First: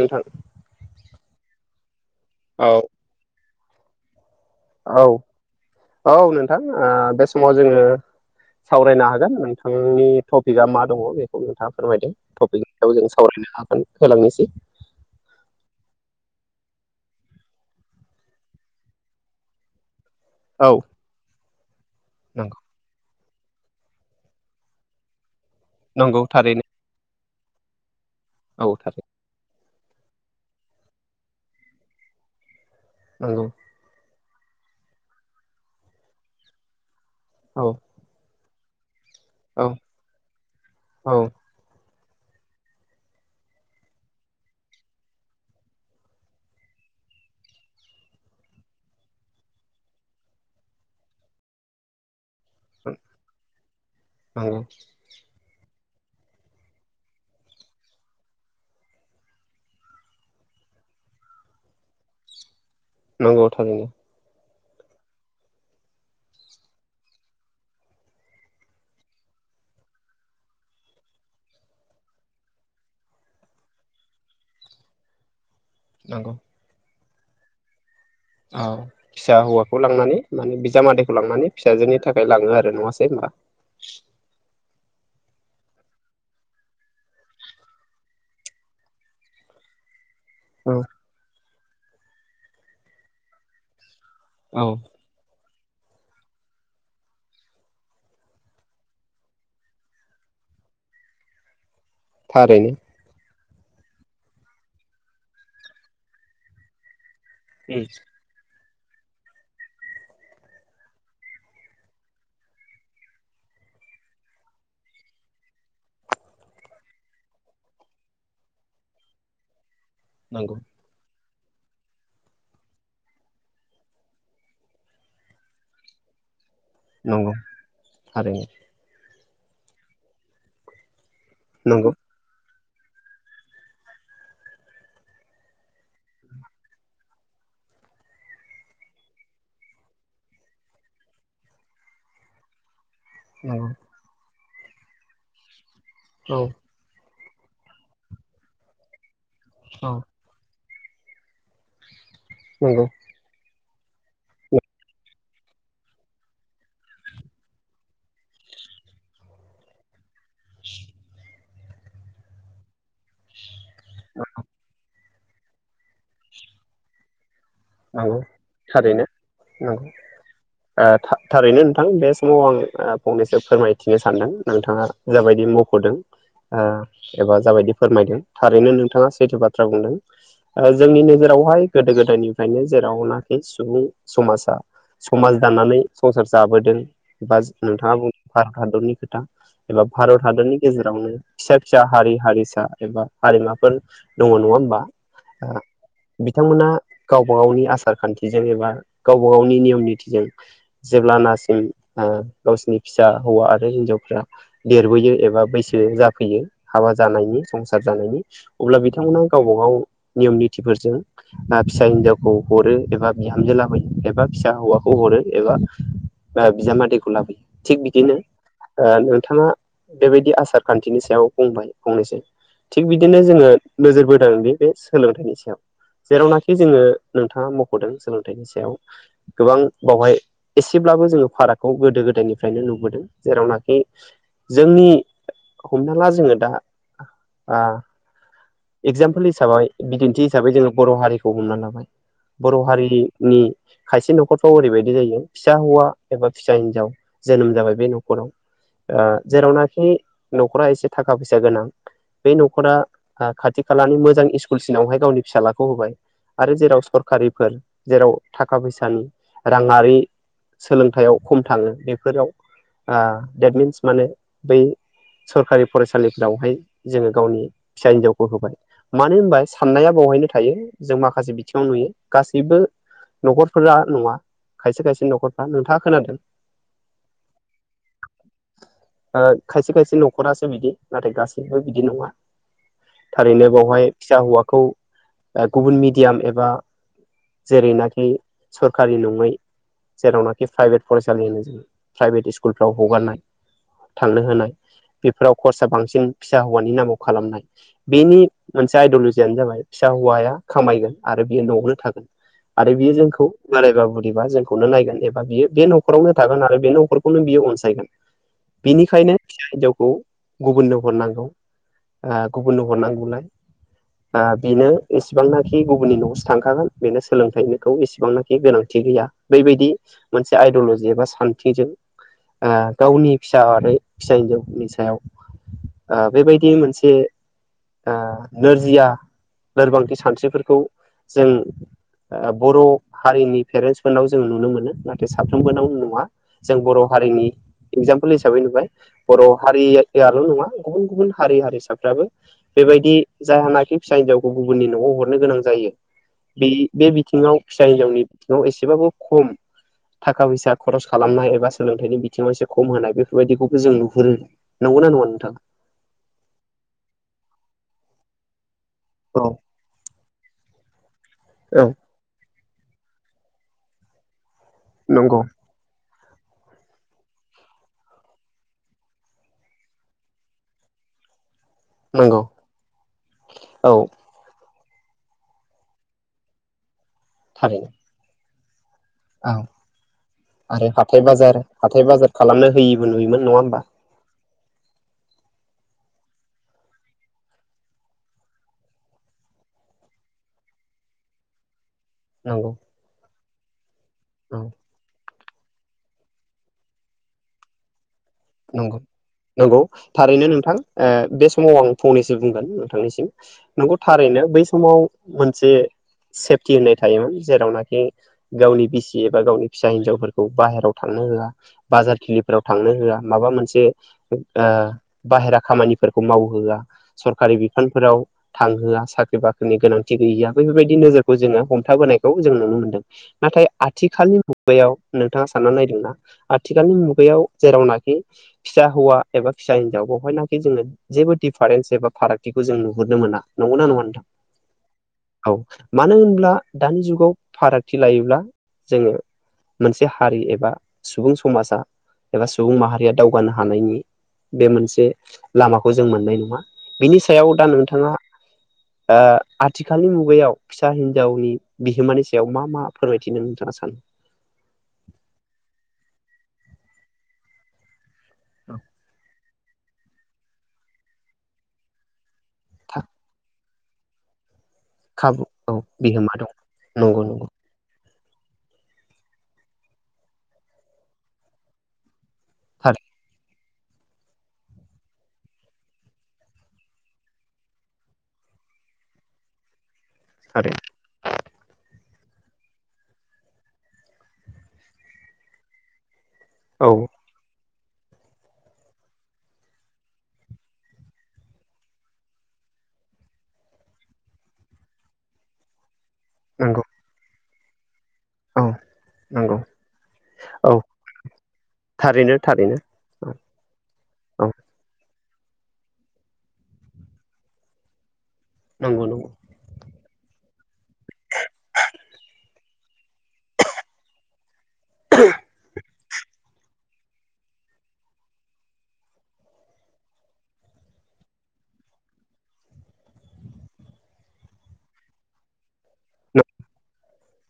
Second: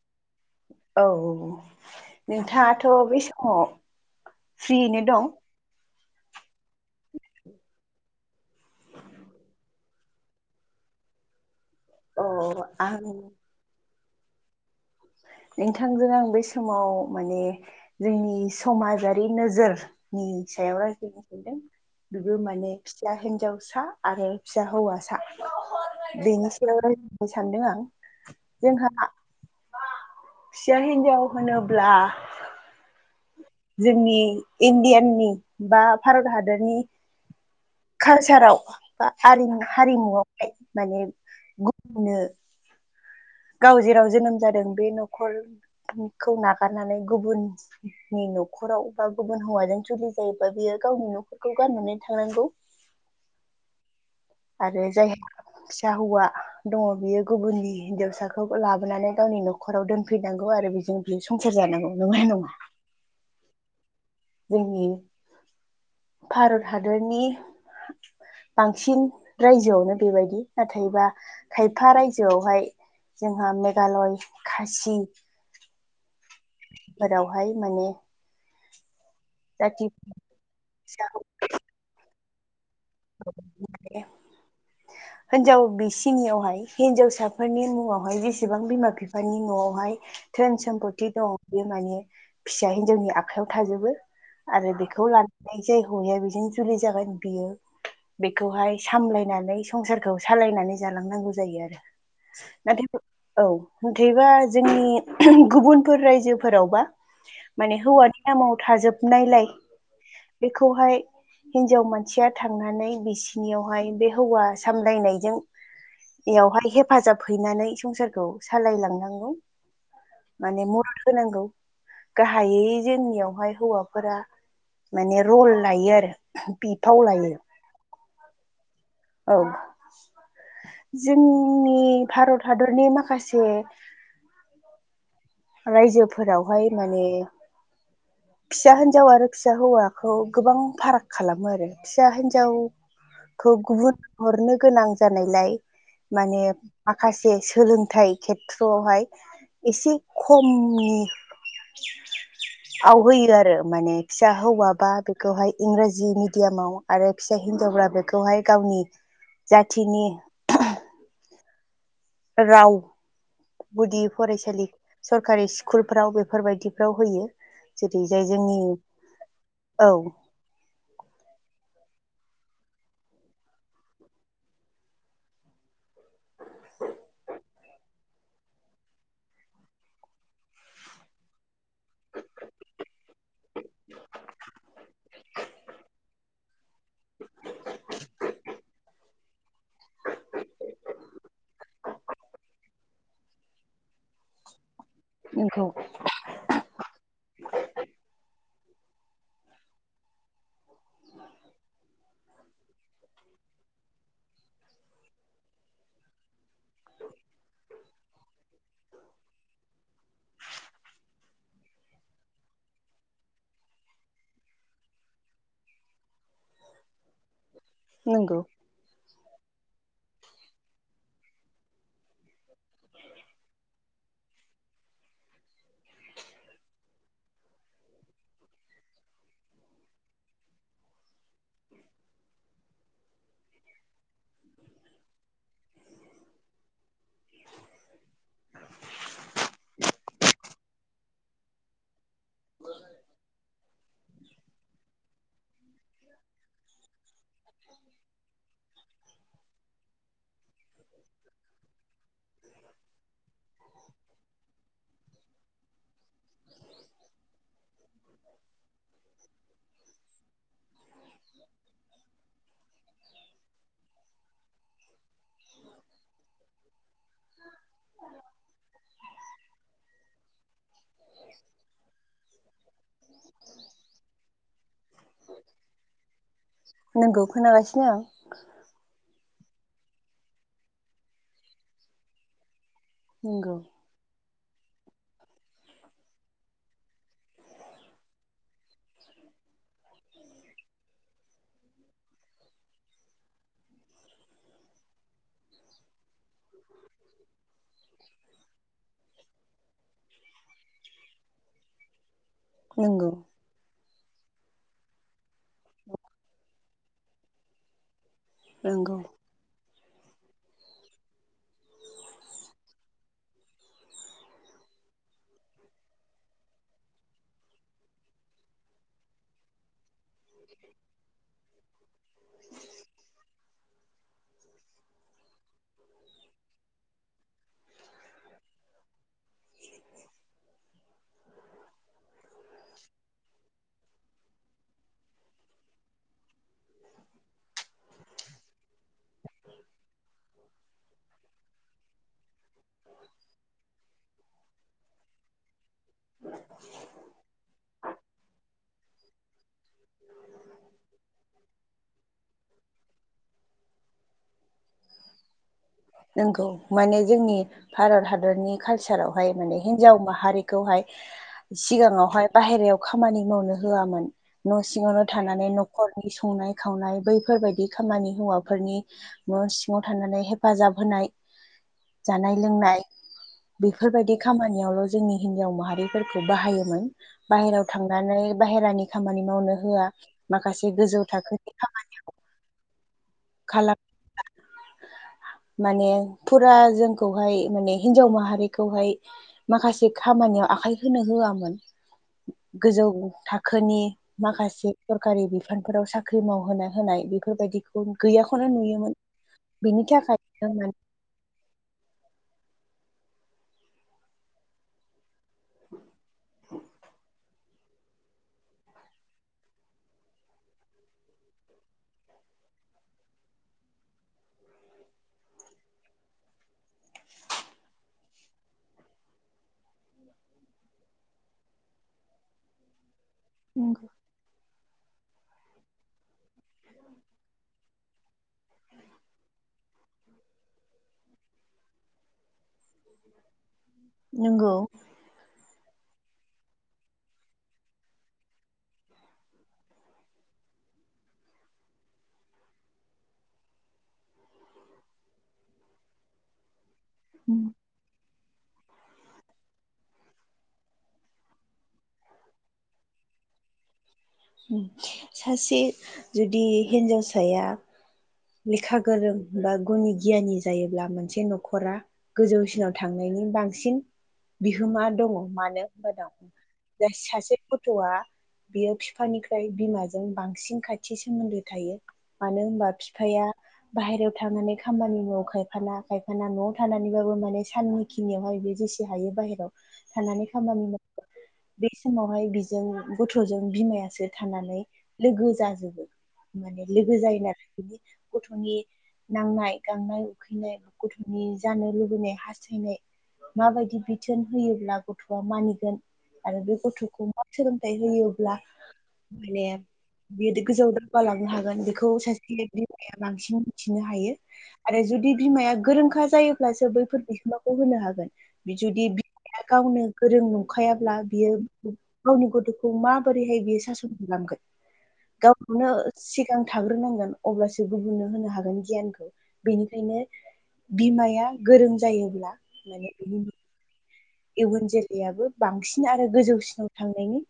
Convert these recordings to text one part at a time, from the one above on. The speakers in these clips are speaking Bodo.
नोंथां औ औ नोंथाङाथ' बे समाव फ्रियैनो औ दं औ नोंथां ओ बे समाव जोङो सावरायनो हागोन नोंथांनि टपिकआ मा दङ बे नोंथाङा फोरमायदों अ टपिक हिसाबै आं जों सावरायनो होलांनोसै। नोंथांजों आं बे समाव माने जोंनि समाजारि नोजोर नि औ सायाव रायज्लायनो सानदों बेबो नंगौ माने सा हिनजावसा आरो फिसा हौवासा नंगौ बेनि थारैनो सायाव राय नों सानदों आं औ जोंहा थारैनो फिसा हिन्जाव होनोब्ला नंगौ जोंनि इण्डियाननि बा भारत हादरनि औ कालसाराव बा आरिमु औ हारिमुआवहाय माने औ गुबनो गाव जेराव जोनोम जादों बे न'खरखौ नागारनानै गुबुन नि न'खराव बा गुबुन हौवाजों जुलि जायोबा बियो गावनि न'खरखौ गारनानै थांनांगौ। औ आरो जाय सा हौवा दङ बियो गुबुननि हिनजावसाखौ लाबोनानै गावनि न'खराव दोनफैनांगौ आरो बेजों बियो संसार जानांगौ नंगौना नङा? नंगौ थारैनो। जोंनि भारत हादरनि बांसिन रायजोआवनो बेबायदि नाथायबा खायफा रायजोआवहाय जोंहा मेघालय खासि नंगौ फोरावहाय माने औ फिसा हौवाखौ जाथि लांनानै माने फिसा बिजामादैखौ लांनानै फिसाजोनि थाखाय लाङो आरो नङासै होनबा? [unintelligible] हिनजाव बिसिनियावहाय हिनजावसाफोरनि मुङावहाय जेसेबां बिमा बिफानि न'आवहाय धोन औ सम्पत दं बे माने फिसा हिनजावनि आखाइयाव थाजोबो। आरो औ बेखौ लानानै जाय हौवाया बेजोंनो जुलि जागोन बियो बेखौहाय सामलायनानै संसारखौ सालायनानै जालांनांगौ जायो आरो‌। थारैनो नाथाय औ मथेबा जोंनि गुबुनफोर रायजोफोरावबा माने उम हौवानि नामाव थाजोबनायलाय बेखौहाय हिनजाव मानसिया थांनानै बिसिनियावहाय बे हौवा सामलायनायजों बेयावहाय हेफाजाब हैनानै संसारखौ सालाय लांनांगौ। नंगौ माने मदद होनांगौ। गाहाइयै जोंनियावहाय हौवाफोरा माने रल लायो आरो। बिफाव लायो। आरो औ जोंनि नंगौ भारत हादरनि माखासे रायजोफोरावहाय माने फिसा हिनजाव आरो फिसा हौवाखौ गोबां फाराग खालामो आरो। फिसा हिन्जाव खौ नंगौ गुबुन हरनो गोनां जानायलाय औ माने माखासे सोलोंथाइ खेथ्रआवहाय औ एसे खमनि नंगौ आव होयो आरो माने। फिसा हौवाबा बेखौहाय इंराजि मिडियामाव आरो फिसा हिनजावफ्रा बेखौहाय गावनि जाथिनि [inaudible] राव गुदि फरायसालि सरकारि स्कुलफ्राव बेफोरबायदिफ्राव होयो। नंगौ जेरैजाय जोंनि थारैनो नंगौ औ। थारैनो नोंथां बे समाव आं फंनैसो फोरमायथिनो सानदों। नोंथाङा जाबायदि मख'दों ओ एबा जाबायदि फोरमायदों थारैनो नोंथाङा सैथो बाथ्रा बुंदों जोंनि नोजोरावहाय गोदो गोदायनि ओंखायनो जेरावनाखि सुबुंनि समाजा समाज दाननानै संसार जाबोदों। बा नोंथाङा बुंदों भारत हादरनि खोथा एबा भारत हादरनि गेजेरावनो फिसा फिसा हारि हारिसा एबा हारिमाफोर दङ नङा होमबा? नंगौ बिथांमोना गावबा गावनि आसार खान्थिजों एबा गावबा गावनि नियम निथिजों जेब्लानासिम गावसिनि फिसा हौवा आरो हिन्जावफ्रा देरबोयो एबा बैसो जाफैयो हाबा जानायनि संसार जानायनि अब्ला बिथांमोना गावबा गाव नियम नितिफोरजों फिसा हिनजावखौ हरो एबा बिहामजो लाबोयो एबा फिसा हौवाखौ हरो एबा बिजामादैखौ लाबोयो। थिग बिदिनो नंगौ नोंथाङा बे बायदि आसार खान्थिनि सायाव बुंबाय फंनैसो थिग बिदिनो जोङो नोजोरबोदों बे बे सोलोंथाइनि सायाव जेरावनाखि जोङो नोंथाङा मख'दों सोलोंथाइनि सायाव गोबां बावहाय एसेब्लाबो जोङो फारागखौ गोदो गोदायनिफ्रायनो नुबोदों। जेरावनाखि जोंनि हमना ला जोङो दा एगजामपोल हिसाबै बिदिन्थि हिसाबै जोङो बर' हारिखौ हमना लाबाय बर' हारिनि खायसे न'खरफ्राव ओरैबायदि जायो फिसा हौवा एबा फिसा हिनजाव जोनोम जाबाय बे न'खराव ओ‌ जेरावनाखि न'खरा एसे थाखा फैसा गोनां बे न'खरा ओ खाथि खालानि मोजां स्कुलसिनावहाय गावनि फिसालाखौ होबाय आरो जेराव सरकारिफोर जेराव थाखा फैसानि राङारि सोलोंथाइयाव खम थाङो बेफोराव ओ देट मिन्स माने बै सरखारि फरायसालिफ्रावहाय जोङो गावनि फिसा हिन्जावखौ होबाय। मानो होनबा साननाया बेवहायनो थायो जों माखासे बिथिङाव नुयो गासैबो न'खरफोरा नङा, खायसे खायसे न'खरफ्रा नोंथाङा खोनादों नोंगौ खोनागासिनो आं। [inaudible] खायसे खायसे न'खरासो बिदि नाथाय गासैबो बिदि नङा। थारैनो नंगौ बेावहाय फिसा हौवाखौ गुबुन मिडियाम एबा जेरैनाखि सरकारि नङै जेरावनाखि प्राइभेट फरायसालियानो जोंङो प्राइभेट स्कुलफ्राव हगारनाय थांनो होनाय बेफोराव खरसा बांसिन फिसा हौवानि नामाव खालामनाय बेनि मोनसे आइडलजियानो जाबाय फिसा हौवाया खामायगोन आरो बियो न'आवनो थागोन। आरो बियो नंगौ जोंखौ बोरायबा बुरिबा जोंखौनो नायगोन एबा बियो बे न'खरावनो थागोन आरो बे न'खर खौनो बियो अनसायगोन नंगौ बिनिखायनो फिसा हिन्जावखौ गुबुननो हरनांगौ ओ गुबुननो हरनांगौलाय ओ बेनो एसेबांनाखि गुबुननि न'आवसो थांखागोन बेनो सोलोंथाइखौ इसेबांनाखि गोनांथि गैया बेबायदि मोनसे आइडअलजि एबा सान्थिजों ओ गावनि फिसा आरो फिसा हिन्जावनि सायाव ओ बेबायदि मोनसे ओ‌ नोरजिया लोरबांथि सानस्रिफोरखौ जों बर' हारिनि पेरेन्सफोरनाव जों नुनो मोनो नाथाय साफ्रोमबोनाव नुङा जों बर' हारिनि एगजामपोल हिसाबै नुबाय बर' हारियाल' नङा गुबुन गुबुन हारि हारिसाफ्राबो बेबायदि जायहानाखि फिसा हिन्जावखौ गुबुननि न'आव हरनो गोनां जायो। बे बे बिथिङाव फिसा हिनजावनि बिथिङाव एसेबाबो खम थाखा फैसा खरस खालामनाय एबा सोलोंथाइनि बिथिङाव एसे खम होनाय बेफोरबायदिखौबो जों नुहुरो। नौ ना नङा नोंथां? नंगौ माने जोंनि भारत हादरनि औ कालचारावहाय माने हिनजाव माहारिखौहाय औ सिगाङावहाय बाहेरायाव खामानि मावनो होआमोन। न' सिङावनो नंगौ थानानै न खरनि संनाय खावनाय बैफोरबायाददि खामानि हौवाफोरनि सिङाव थानानै हाय फाजाब होनाय नंगौ जानाय लोंनाय औ बेफोरबायदि खामानियावल' जोंनि हिजाव माहारिफोरखौ बाहायोमोन बाहेराव थारैनो थांनानै बाहेरानि खामानि औ मावनो होआ, आरो माखासे हाथाय गोजौ बाजार थाखोनि हाथाय खामानि बाजार खालामनो होयैबो नुयोमोन नङा होमबा? [inaudible] [unintelligible] माने फुरा जोंखौहाय माने हिनजाव माहारिखौहाय माखासे खामानियाव आखाइ होनो होआमोन। नंगौ। गोजौ थाखोनि औ माखासे सरखारि बिफानफोराव साख्रि मावहोनाओ होनाय बेफोरबायदिखौ गैया नंगौ-नंगौ थारैनो नोंथां ओ बे समाव आं फंनैसो बुंगोन नोंथांनिसिम, नंगौ थारैनो, बै समाव मोनसे सेफटि होननाय थायोमोन जेरावनाखि गावनि बिसि एबा गावनि फिसा हिन्जावफोरखौ बाहेराव थांनो होआ, बाजार थिलिफोराव थांनो होआ, माबा मोनसे ओ बाहेरा खामानिफोरखौ मावहोआ, सरकारि बिफानफोराव, थांहोआ साख्रि बाख्रिनि गोनांथि गैैया बेफोरबायदि नोजोरखौ जोङो हमथाबोनायखौ जों नुनो मोनदों। नाथाय माने आथिखालनि मुगायाव नोंथाङा साननानै नायदोंना आथिखालनि मुगायाव जेरावना खि फिसा हौवा एबा फिसा हिनजाव बेवहायनाखि जोङो जेबो दिफारेन्स एबा फारागथिखौ जों नुहुरनो मोना नंगौना नङा? नोंथां नोंगौ। औ मानो होनब्ला दानि जुगाव फारागथि लायोब्ला जोङो मोनसे हारि एबा सुबुं समाजा एबा सुबुं माहा रि दावगानो हानायनि बे मोनसे लामाखौ जों मोननाय नङा। बेनि सायाव दा नोंथाङा ओ आथिखालनि मुगायाव फिसा हिनजावनि बिहोमानि सायाव मा मा फोरमायथिनो नोंथाङा सानो? सासे जुदि हिन्जावसाया लेखा गोरों बा गुनि गियानि जायोब्ला मोनसे न'खरा गोजौसिनाव थांनायनि बांसिन बिहोमा दङ। खाबु औ मानो होनबा दा बिहोमा दं दा नंगौ नंगौ सासे गथ'आ बेयो बिफानिफ्राय बिमाजों बांसिन खाथि सोमोन्दो थायो। मानो होनबा थारै बिफाया बाहेरायाव थांनानै खामानि मावो खायफाना खायफाना न'आव थानानैबाबो माने साननि खिनियावहाय बे जेसे हायो बाहेरायाव थानानै थारै खामानि मावो, बे समावहाय बिजों गथ'जों बिमाया सो थानानै लोगो जाजोबो माने औ लोगो जायो आरो गथ'नि नांनाय गांनाय उखैनाय गथ'नि जानो लुबैनाय हास्थायनाय माबायदि बिथोन होयोब्ला गथ'आ मानिगोन आरो बे नंगौ गथ'खौ मा सोलोंथायाइ होयोब्ला औ नंगौ माने बि औ गोजौआव दावगालांनो हागोन बेखौ थारैनो सासे थारैनो लिरगिरि माया औ बांसिन मिथिनो हायो। औ आरो जुदि बिमाया गोरोंखा जायोब्लासो बैफोर बिहोमाखौ होनो हागोन नंगौ जुदि बि नंगौ गावनो गोरों नंखायाब्ला बियो गावनि गथ'खौ माबोरैहाय बियो स खालाम गावखौनो सिगां थाग्रोनांगोन अब्लासो गुबुननो होनो हागोन गियानखौ बेनिखायनो बिमाया गोरों जायोब्ला माने इयुन जोलैयाबो बांसिन आरो गोजौसिनाव थांनायनि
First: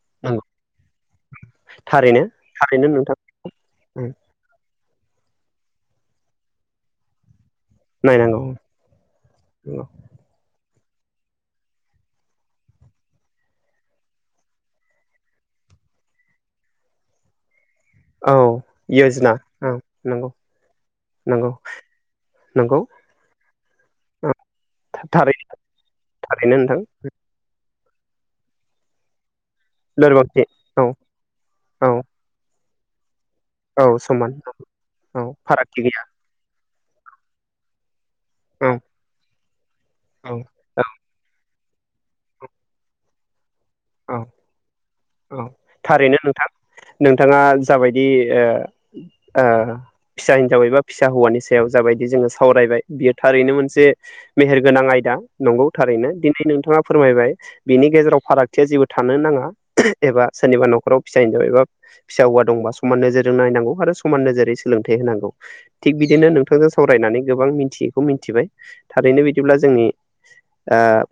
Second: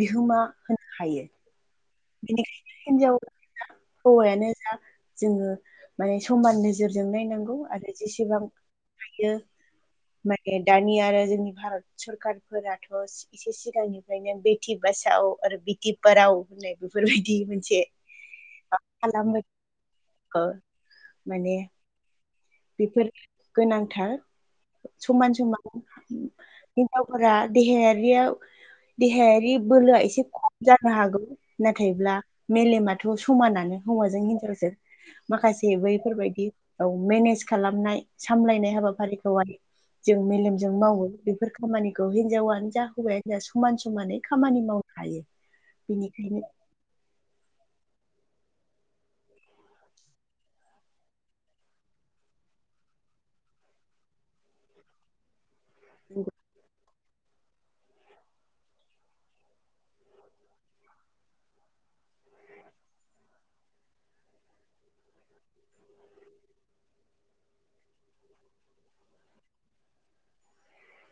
बिहोमा नंगौ होनो हायो थारैनो बेनिखायनो थारैनो नोंथां हिनजाव हौवायानो जा जोङो माने समान नोजोरजों नायनांगौ आरो। नायनांगौ जेसेबां हायो। माने दानि आरो जोंनि भारत सरकारफोराथ' एसे सिगांनिफ्रायनो बेटि बासाव आरो बेटि फाव होननाय बेफोरबायदि मोनसे औ यजना खालामबाय औ नंगौ नंगौ नंगौ बेफोरो गोनांथार समान थारै समान थारैनो नोंथां हिनजावफोरा देहायारियाव देहायारि बोलोआ एसे लोरबांथि खम औ जानो हागौ औ नाथायब्ला मेलेमाथ' समानानो औ हौवाजों समान हिनजावजों औ माखासे फारागथि गैया बैफोरबायदि औ मेनेज खालामनाय सामलायनाय औ हाबाफारिखौहाय जों औ मेलेमजों औ मावो बेफोर खामानिखौ हिनजावानो जा हौवायानो जा समान सम माने औ खामानि मावनो हायो औ थारैनो बेनिखायनो नोंथां नोंथाङा जाबायदि फिसा हिनजाबै एबा फिसा हौवानि सायाव जाबायदि जोङो सावरायबाय बियो थारैनो मोनसे मेहेरगोनां आयदा नंगौ थारैनो दिनै नोंथाङा फोरमायबाय बिनि गेजेराव फाराग खथिया जेबो थानो नाङा एबा सोरनिबा नखराव फिसा हिनजाव एबा फिसा हौवा दंबा समान नोजोरजों नायनांगौ आरो समान नोजोरै सोलोंथाइ होनांगौ। थिग बिदिनो नोंथांजों सावरायनानै गोबां मिथियैखौ मिथिबाय थारैनो बिदिब्ला जोंनि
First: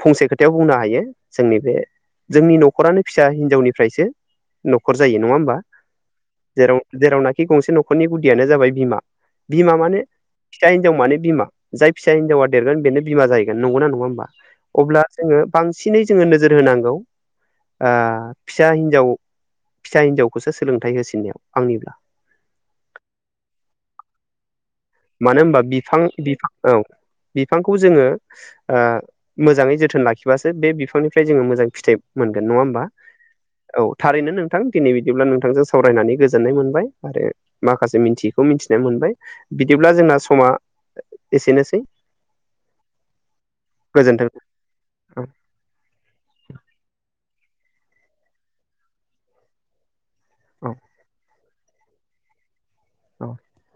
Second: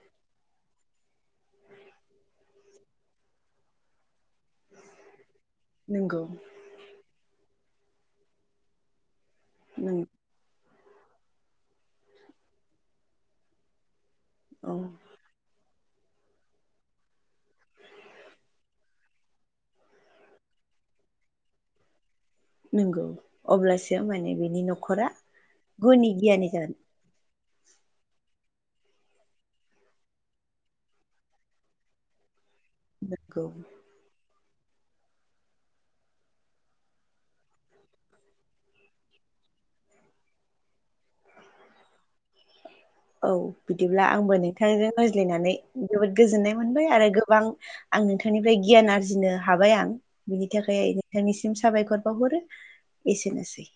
फंसे खोथायाव बुंनो हायो जोंनि बे जोंनि न'खरानो फिसा हिनजावनिफ्रायसो न'खर जायो नङा होमबा नंगौ जेराव जेरावनाखि गंसे न'खरनि गुदियानो जाबाय बिमा बिमा नों माने फिसा हिजावान बिमा जाय फसा हिजाव देरगोन बे बिमा जाहैगोन नङा होमबा। औ अब्ला जोङो बांसिनै जोङो नोजोर होनांगौ फिसा हिन्जाव फिसा हिनजावखौसो सोलोंथाइ होसिननायाव आंनिब्ला नंगौ अब्लासो माने बिनि न'खर मानो होनबा बिफां बिफां औ बिफांखौ जोङो मोजाङै जोथोन लाखिबासो बे बिफांनिफ्राय जोङो मोजां फिथाइ मोनगोन नङा होमबा नगौ। औ थारैनो नोंथां दिनै बिदिब्ला नोंथांजों सावरायनानै गोजोननाय मोनबाय आरो। माखासे मिथियैखौ मिथिनाय मोनबाय बिदिब्ला जोंना समा एसेनोसै गोजोन्थों। बिथांजों औ रायज्लायनानै जोबोद गोजोननाय मोनबाय आरो गोबां आं नोंथांनिफ्राय गियान आरजिनो हाबाय आं बिनि औ थाखाय आ नोंथांनिसिम साबायखर बावहरो औ एसेनोसै,